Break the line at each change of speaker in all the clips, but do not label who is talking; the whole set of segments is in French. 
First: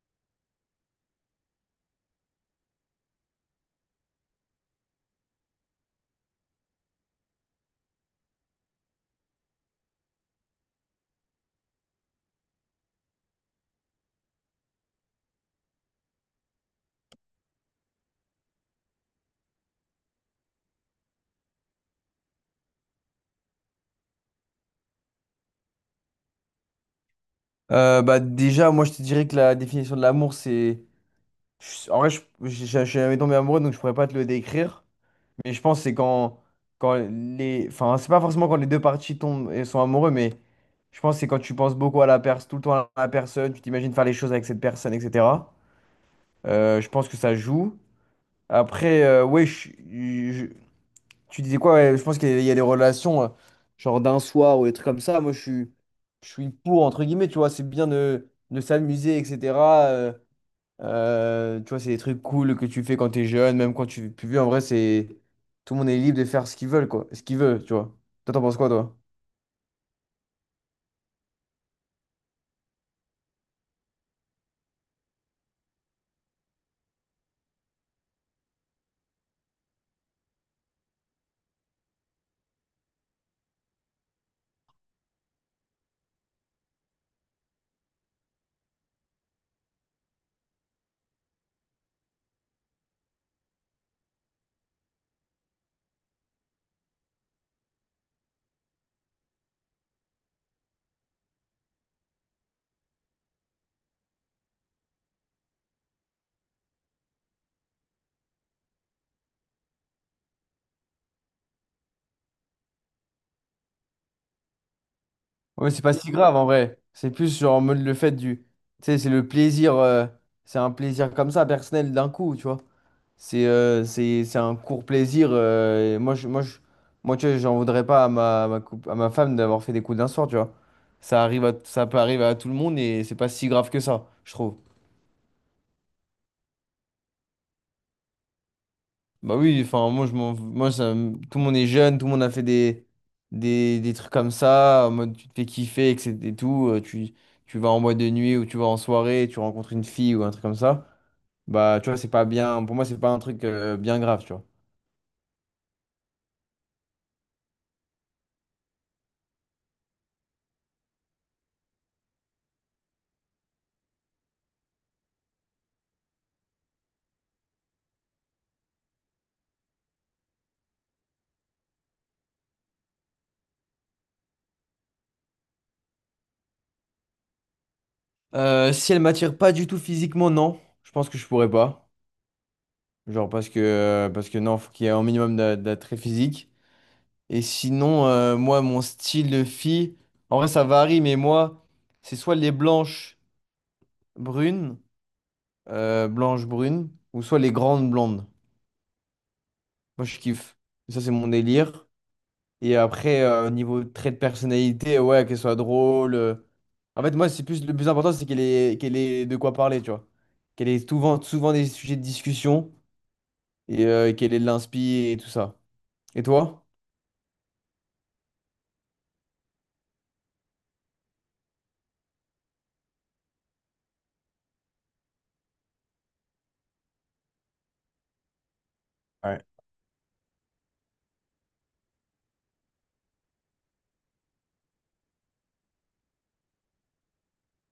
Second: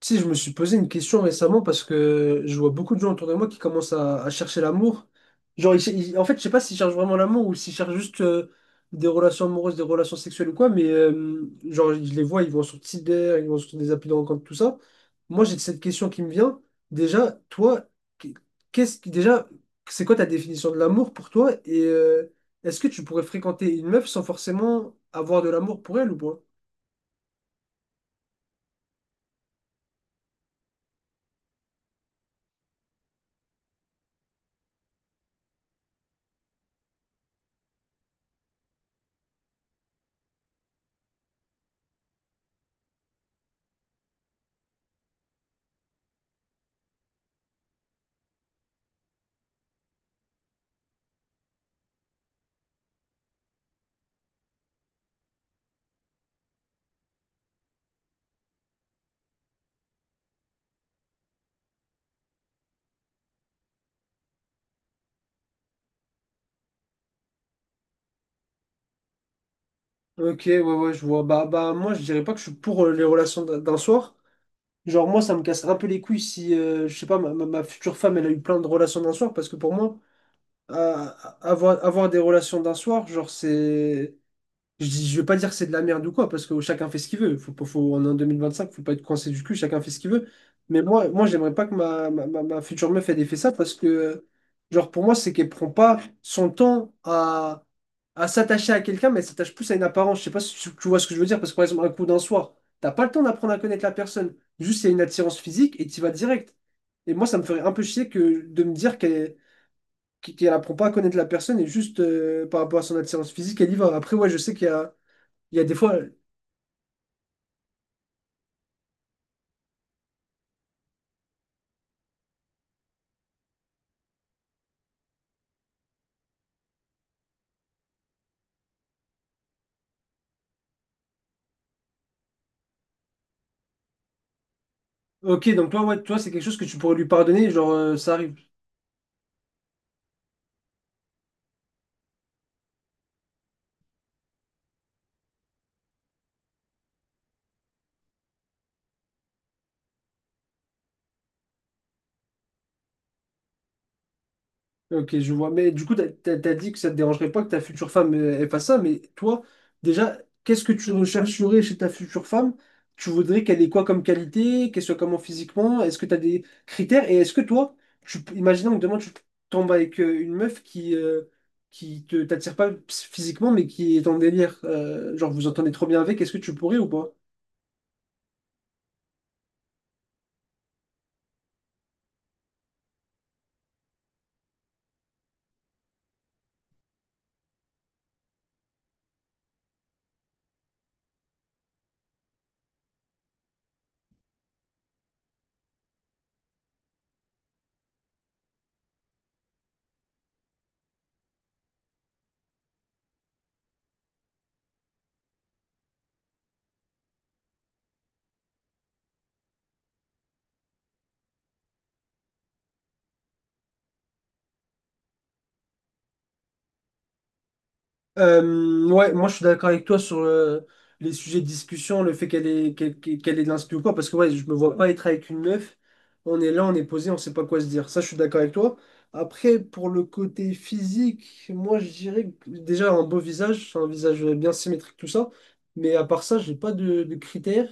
Tu sais, je me suis posé une question récemment parce que je vois beaucoup de gens autour de moi qui commencent à chercher l'amour. Genre, je sais pas s'ils cherchent vraiment l'amour ou s'ils cherchent juste des relations amoureuses, des relations sexuelles ou quoi, mais genre, je les vois, ils vont sur Tinder, ils vont sur des applis de rencontre, tout ça. Moi, j'ai cette question qui me vient. Déjà, toi, qu'est-ce qui, déjà, c'est quoi ta définition de l'amour pour toi? Est-ce que tu pourrais fréquenter une meuf sans forcément avoir de l'amour pour elle ou pas?
Bah déjà, moi je te dirais que la définition de l'amour, c'est... En vrai, je suis jamais tombé amoureux, donc je pourrais pas te le décrire. Mais je pense que c'est quand les... Enfin, c'est pas forcément quand les deux parties tombent et sont amoureux, mais je pense que c'est quand tu penses beaucoup à la personne, tout le temps à la personne, tu t'imagines faire les choses avec cette personne, etc. Je pense que ça joue. Après, oui, tu disais quoi? Ouais, je pense qu'il y a les relations, genre d'un soir ou des trucs comme ça. Je suis pour, entre guillemets, tu vois, c'est bien de s'amuser, etc. euh, Tu vois, c'est des trucs cool que tu fais quand t'es jeune, même quand tu es plus vieux. En vrai, c'est tout le monde est libre de faire ce qu'ils veulent quoi, ce qu'il veut, tu vois. Toi, t'en penses quoi, toi?
Ok, ouais, ouais, je vois. Moi, je dirais pas que je suis pour les relations d'un soir. Genre, moi, ça me casse un peu les couilles si, je sais pas, ma future femme, elle a eu plein de relations d'un soir, parce que pour moi, euh, avoir des relations d'un soir, genre, c'est. Je dis, je vais pas dire que c'est de la merde ou quoi, parce que chacun fait ce qu'il veut. Faut, pas- faut, on est en 2025, faut pas être coincé du cul, chacun fait ce qu'il veut. Mais moi, j'aimerais pas que ma future meuf, elle ait fait ça, parce que, genre, pour moi, c'est qu'elle prend pas son temps à s'attacher à quelqu'un, mais elle s'attache plus à une apparence. Je sais pas si tu vois ce que je veux dire, parce que par exemple, un coup d'un soir, t'as pas le temps d'apprendre à connaître la personne. Juste, il y a une attirance physique et tu vas direct. Et moi, ça me ferait un peu chier que de me dire qu'elle apprend pas à connaître la personne et juste par rapport à son attirance physique, elle y va. Après, ouais, je sais il y a
Ouais,
des
c'est pas
fois.
si grave, en vrai. C'est plus genre en mode le fait du, tu sais, c'est le plaisir, c'est un plaisir comme ça, personnel, d'un coup, tu vois. C'est un court plaisir. Et moi, tu vois, j'en voudrais pas à ma, à à ma femme d'avoir fait des coups d'un soir, tu vois. Ça peut arriver à tout le monde et c'est pas si grave que ça, je trouve.
Ok, donc toi, ouais, toi, c'est quelque chose que tu pourrais lui pardonner, genre, ça arrive.
Bah oui, enfin, moi, je m'en, moi ça, me- tout le monde est jeune, tout le monde a fait des trucs comme ça, en mode tu te fais kiffer, etc. et tout. Tu vas en boîte de nuit ou tu vas en soirée, tu rencontres une fille ou un truc comme ça. Bah, tu vois, c'est pas bien. Pour moi, c'est pas un truc bien grave, tu vois.
Ok, je vois. Mais du coup, t'as dit que ça te dérangerait pas que ta future femme ait pas ça, mais toi, déjà, qu'est-ce que tu rechercherais chez ta future femme? Tu voudrais qu'elle ait quoi comme qualité, qu'elle soit comment physiquement? Est-ce que t'as des critères? Et est-ce que toi, tu, imaginons que demain tu tombes avec une meuf qui te t'attire pas physiquement, mais qui est en délire, genre vous entendez trop bien avec, est-ce que tu pourrais ou pas?
Si elle m'attire pas du tout physiquement, non. Je pense que je pourrais pas. Genre parce que non, faut qu'il y ait un minimum d'attrait physique. Et sinon, moi, mon style de fille, en vrai, ça varie, mais moi, c'est soit les blanches brunes, ou soit les grandes blondes. Moi, je kiffe. Ça, c'est mon délire. Et après, au niveau trait de personnalité, ouais, qu'elle soit drôle. En fait, moi, c'est plus le plus important, c'est qu'elle ait de quoi parler, tu vois. Qu'elle ait souvent des sujets de discussion. Et quelle est l'inspi et tout ça. Et toi?
Ouais, moi je suis d'accord avec toi sur les sujets de discussion, le fait qu'elle ait de l'inspi ou quoi, parce que ouais, je me vois pas être avec une meuf. On est là, on est posé, on sait pas quoi se dire. Ça, je suis d'accord avec toi.
Ouais.
Après, pour le côté physique, moi je dirais que déjà un beau visage, un visage bien symétrique, tout ça. Mais à part ça, j'ai pas de critères.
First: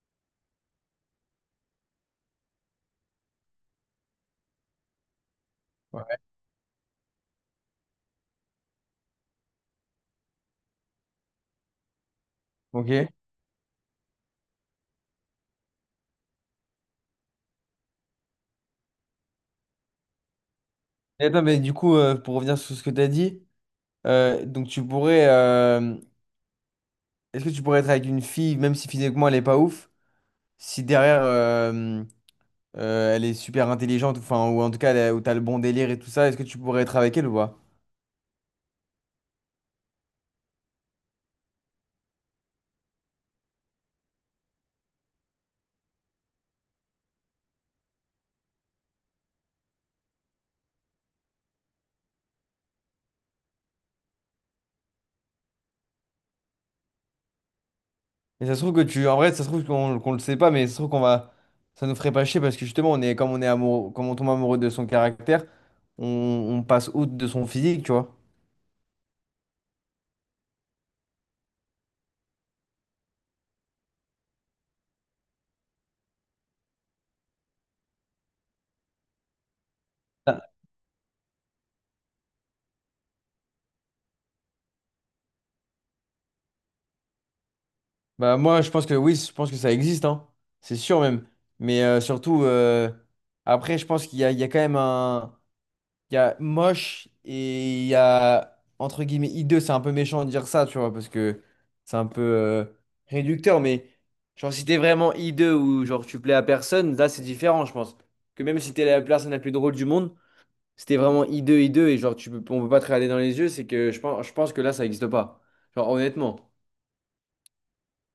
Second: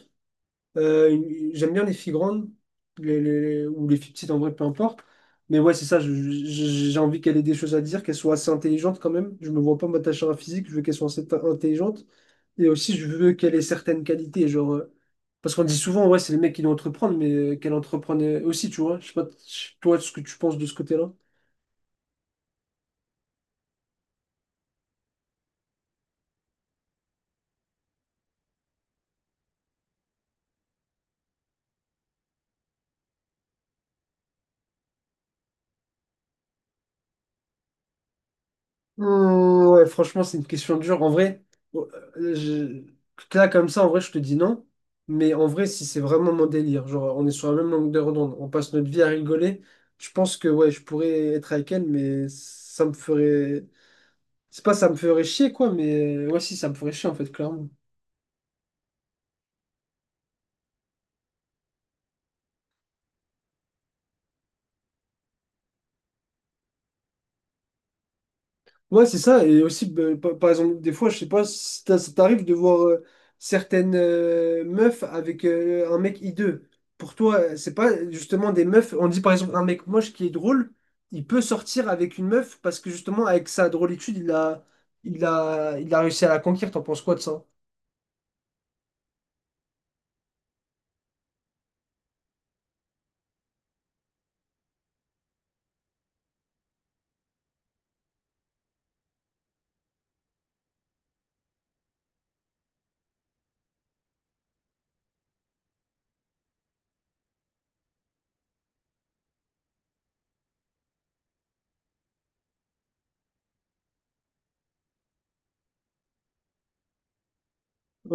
J'aime bien les filles grandes, ou les filles petites en vrai, peu importe. Mais ouais, c'est ça,
Ouais.
j'ai envie qu'elle ait des choses à dire, qu'elle soit assez intelligente quand même. Je me vois pas m'attacher à un physique, je veux qu'elle soit intelligente. Et
Ok.
aussi, je
Et
veux qu'elle ait certaines qualités, genre... Parce qu'on dit souvent, ouais, c'est les mecs qui doivent entreprendre, mais qu'elle entreprenne aussi, tu vois. Je sais pas, toi, ce que tu penses de ce côté-là.
attends, mais du coup, pour revenir sur ce que tu as dit, donc tu pourrais, est-ce que tu pourrais être avec une fille, même si physiquement elle est pas ouf, si derrière elle est super intelligente, enfin, ou en tout cas où t'as le bon délire et tout ça, est-ce que tu pourrais être avec elle ou pas?
Ouais, franchement, c'est une question dure. En vrai, oh, euh, je- là, comme ça, en vrai, je te dis non. Mais en vrai, si c'est vraiment mon délire, genre, on est sur la même longueur d'onde, on passe notre vie à rigoler, je pense que, ouais, je pourrais être avec elle, mais ça me ferait. C'est pas ça me ferait chier, quoi, mais ouais, si, ça me ferait chier, en fait, clairement.
Et ça se trouve que tu, en vrai, ça se trouve qu'on le sait pas, mais ça se trouve ça nous ferait pas chier parce que justement, on est, comme on est amoureux, comme on tombe amoureux de son caractère, on passe outre de son physique, tu vois.
Ouais, c'est ça. Et aussi, bah, par exemple, des fois, je sais pas, si t'as- ça t'arrive de voir certaines meufs avec un mec hideux. Pour toi, c'est pas justement des meufs. On dit par exemple un mec moche qui est drôle, il peut sortir avec une meuf parce que justement, avec sa drôlitude, il a réussi à la conquérir. T'en penses quoi de ça?
Bah moi je pense que oui, je pense que ça existe, hein. C'est sûr même. Mais surtout après je pense qu'il y a, il y a quand même un. Il y a moche et il y a entre guillemets hideux, c'est un peu méchant de dire ça, tu vois, parce que c'est un peu réducteur, mais genre si t'es vraiment hideux ou genre tu plais à personne, là c'est différent, je pense. Que même si t'es la personne la plus drôle du monde, si t'es vraiment hideux et genre on peut pas te regarder dans les yeux, c'est je pense que là ça existe pas. Genre honnêtement.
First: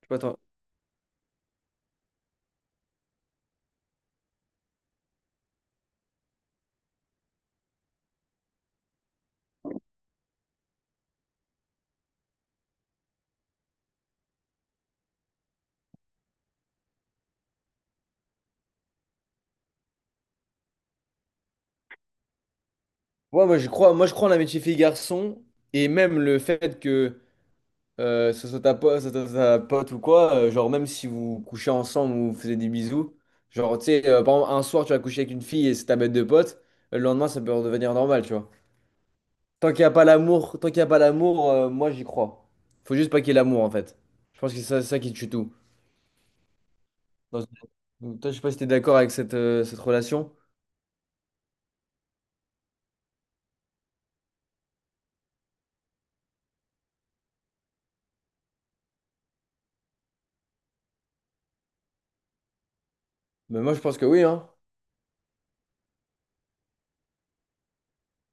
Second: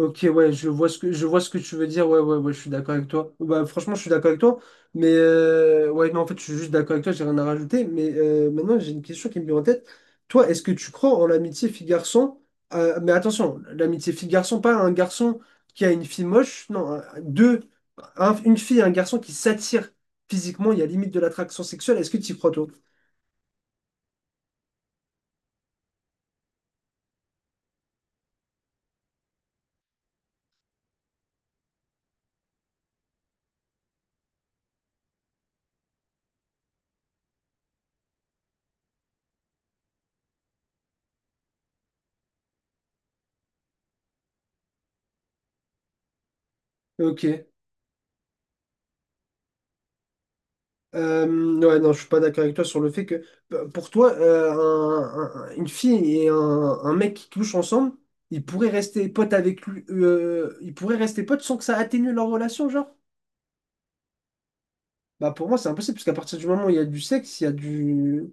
Je sais pas, toi.
ouais, je vois ce que, je vois ce que tu veux dire. Ouais, ouais, ouais, je suis d'accord avec toi. Bah, franchement, je suis d'accord avec toi. Mais ouais, non, en fait, je suis juste d'accord avec toi, j'ai rien à rajouter. Mais maintenant, j'ai une question qui me vient en tête. Toi, est-ce que tu crois en l'amitié fille-garçon? Mais attention, l'amitié fille-garçon, pas un garçon qui a une fille moche. Non, deux, une fille et un garçon qui s'attirent physiquement, il y a limite de l'attraction sexuelle. Est-ce que tu y crois, toi?
Ouais, moi je crois en amitié fille-garçon, et même le fait que ce soit ta pote ou quoi, genre même si vous couchez ensemble ou vous faisiez des bisous, genre tu sais, par exemple un soir tu vas coucher avec une fille et c'est ta bête de pote, le lendemain ça peut redevenir normal, tu vois. Tant qu'il y a pas l'amour, moi j'y crois. Faut juste pas qu'il y ait l'amour en fait. Je pense que c'est ça qui tue tout.
Ok.
Dans- Donc, toi je sais pas si t'es d'accord avec cette relation,
Euh, ouais, non, je suis pas d'accord avec toi sur le fait que pour toi, une fille et un mec qui couchent ensemble, ils pourraient rester potes avec lui, ils pourraient rester potes sans que ça atténue leur relation, genre?
mais moi je pense que oui, hein.
Bah pour moi, c'est impossible, parce qu'à partir du moment où il y a du sexe,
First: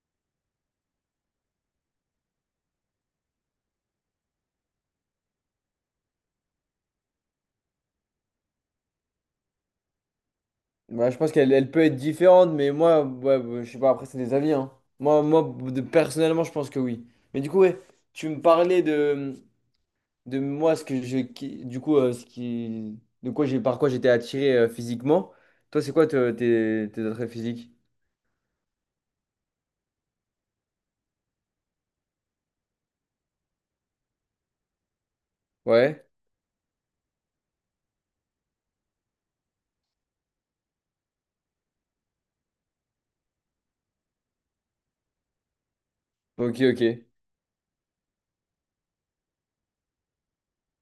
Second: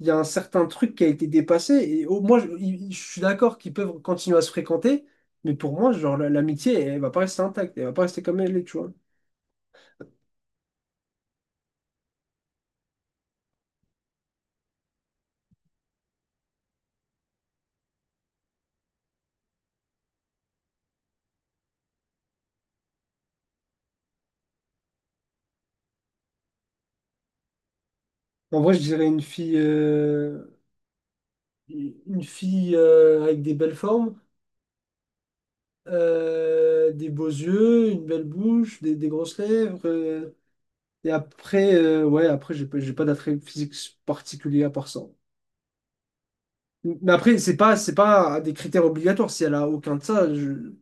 il y a un certain truc qui a été dépassé. Et au moi, je, il- Je suis d'accord qu'ils peuvent continuer à se fréquenter, mais pour moi, genre l'amitié, elle, va pas rester intacte, elle va pas rester comme elle est, tu vois.
Bah, je pense qu'elle elle peut être différente, mais moi, ouais, bah, je sais pas, après, c'est des avis, hein. Moi, moi Personnellement, je pense que oui. Mais du coup, ouais, tu me parlais de moi, ce que je, qui- du coup, ce qui, de quoi j'ai, par quoi j'étais attiré physiquement. Toi, c'est quoi tes attraits physiques?
En vrai, je dirais une fille avec des belles formes.
Ouais,
Des beaux yeux, une belle bouche, des grosses lèvres. Et après, ouais, après, j'ai pas d'attrait physique particulier à part ça.
ok, ok.
Mais après, c'est pas des critères obligatoires. Si elle a aucun de ça,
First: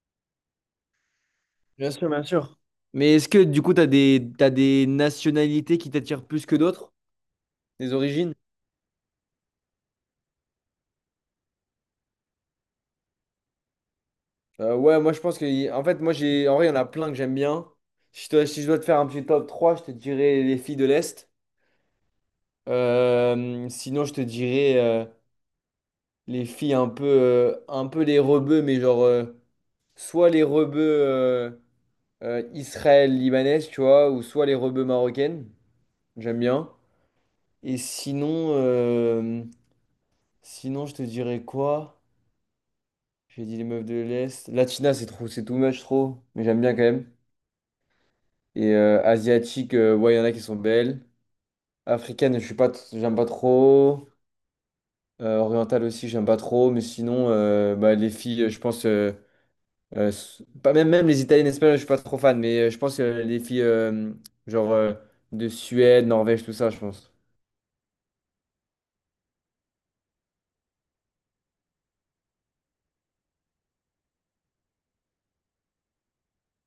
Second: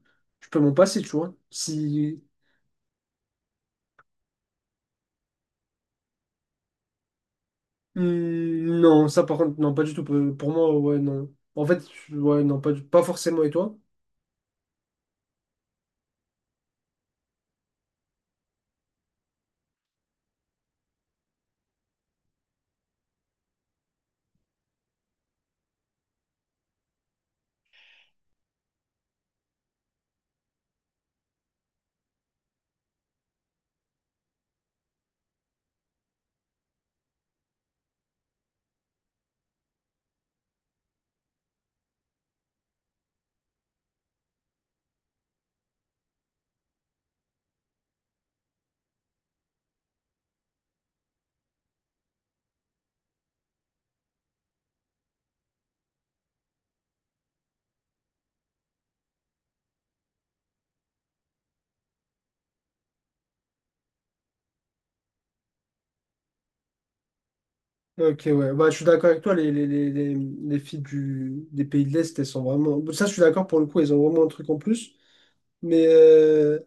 je peux m'en passer, tu vois.
Bien sûr,
Si,
bien sûr. Mais est-ce que, du coup, t'as des nationalités qui t'attirent plus que d'autres? Des origines?
Hmm, non, ça par contre, non, pas du tout. Pour moi, ouais, non. En fait, ouais, non, pas forcément. Et toi?
Ouais, moi je pense que. En fait, moi j'ai. En vrai, il y en a plein que j'aime bien. Si si je dois te faire un petit top trois je te dirais les filles de l'Est. Sinon, je te dirais les filles un peu les rebeux, mais genre soit les rebeux israël-libanaises, tu vois, ou soit les rebeux marocaines. J'aime bien. Et sinon, je te dirais quoi? J'ai dit les meufs de l'Est. Latina, c'est trop, c'est too much trop, mais j'aime bien quand même. Et asiatique, ouais, il y en a qui sont belles. Africaine, je suis pas, t- j'aime pas trop. Orientale aussi, j'aime pas trop. Mais sinon, bah, les filles, je pense, s- pas même, même les italiennes, espagnoles, je suis pas trop fan. Mais je pense que les filles, genre euh, de Suède, Norvège, tout ça, je pense.
Ok, ouais. Bah, je suis d'accord avec toi. Les filles des pays de l'Est, elles sont vraiment. Ça, je suis d'accord pour le coup, elles ont vraiment un truc en plus. Mais euh,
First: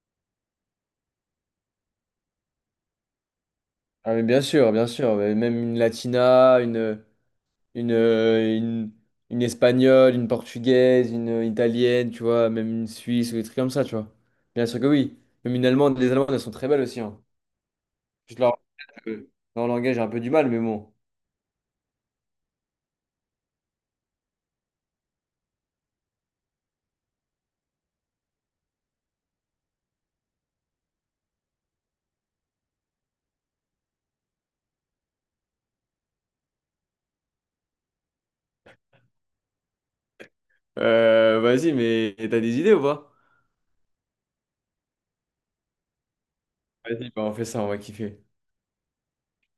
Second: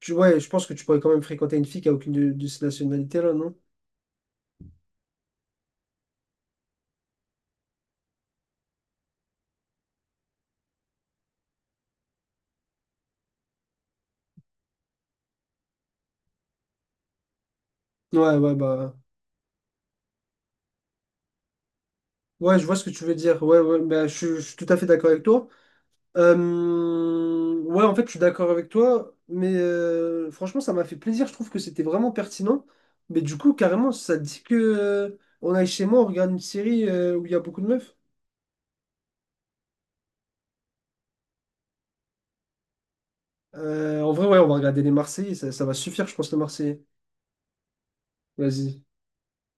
Tu- ouais, je pense que tu pourrais quand même fréquenter une fille qui a aucune de ces nationalités-là, non?
Ah, mais bien sûr, bien sûr. Mais même une une, euh, une, une espagnole, une portugaise, une italienne, tu vois, même une suisse ou des trucs comme ça, tu vois. Bien sûr que oui. Même une allemande, les allemandes, elles sont très belles aussi, hein.
Ouais,
Je
ouais,
leur...
bah.
euh, Leur langage, j'ai un peu du mal, mais bon.
Ouais, je vois ce que tu veux dire. Ouais, ouais, bah, je suis tout à fait d'accord avec toi. Ouais, en fait, je suis d'accord avec toi, mais franchement, ça m'a fait plaisir. Je trouve que c'était vraiment pertinent. Mais du coup, carrément, ça dit que on aille chez moi, on regarde une série où il y a beaucoup de meufs.
Vas-y, mais t'as des idées ou pas?
En vrai, ouais, on va regarder les Marseillais. Ça va suffire, je pense, les Marseillais.
Vas-y, bah, on fait ça, on va kiffer.
Vas-y.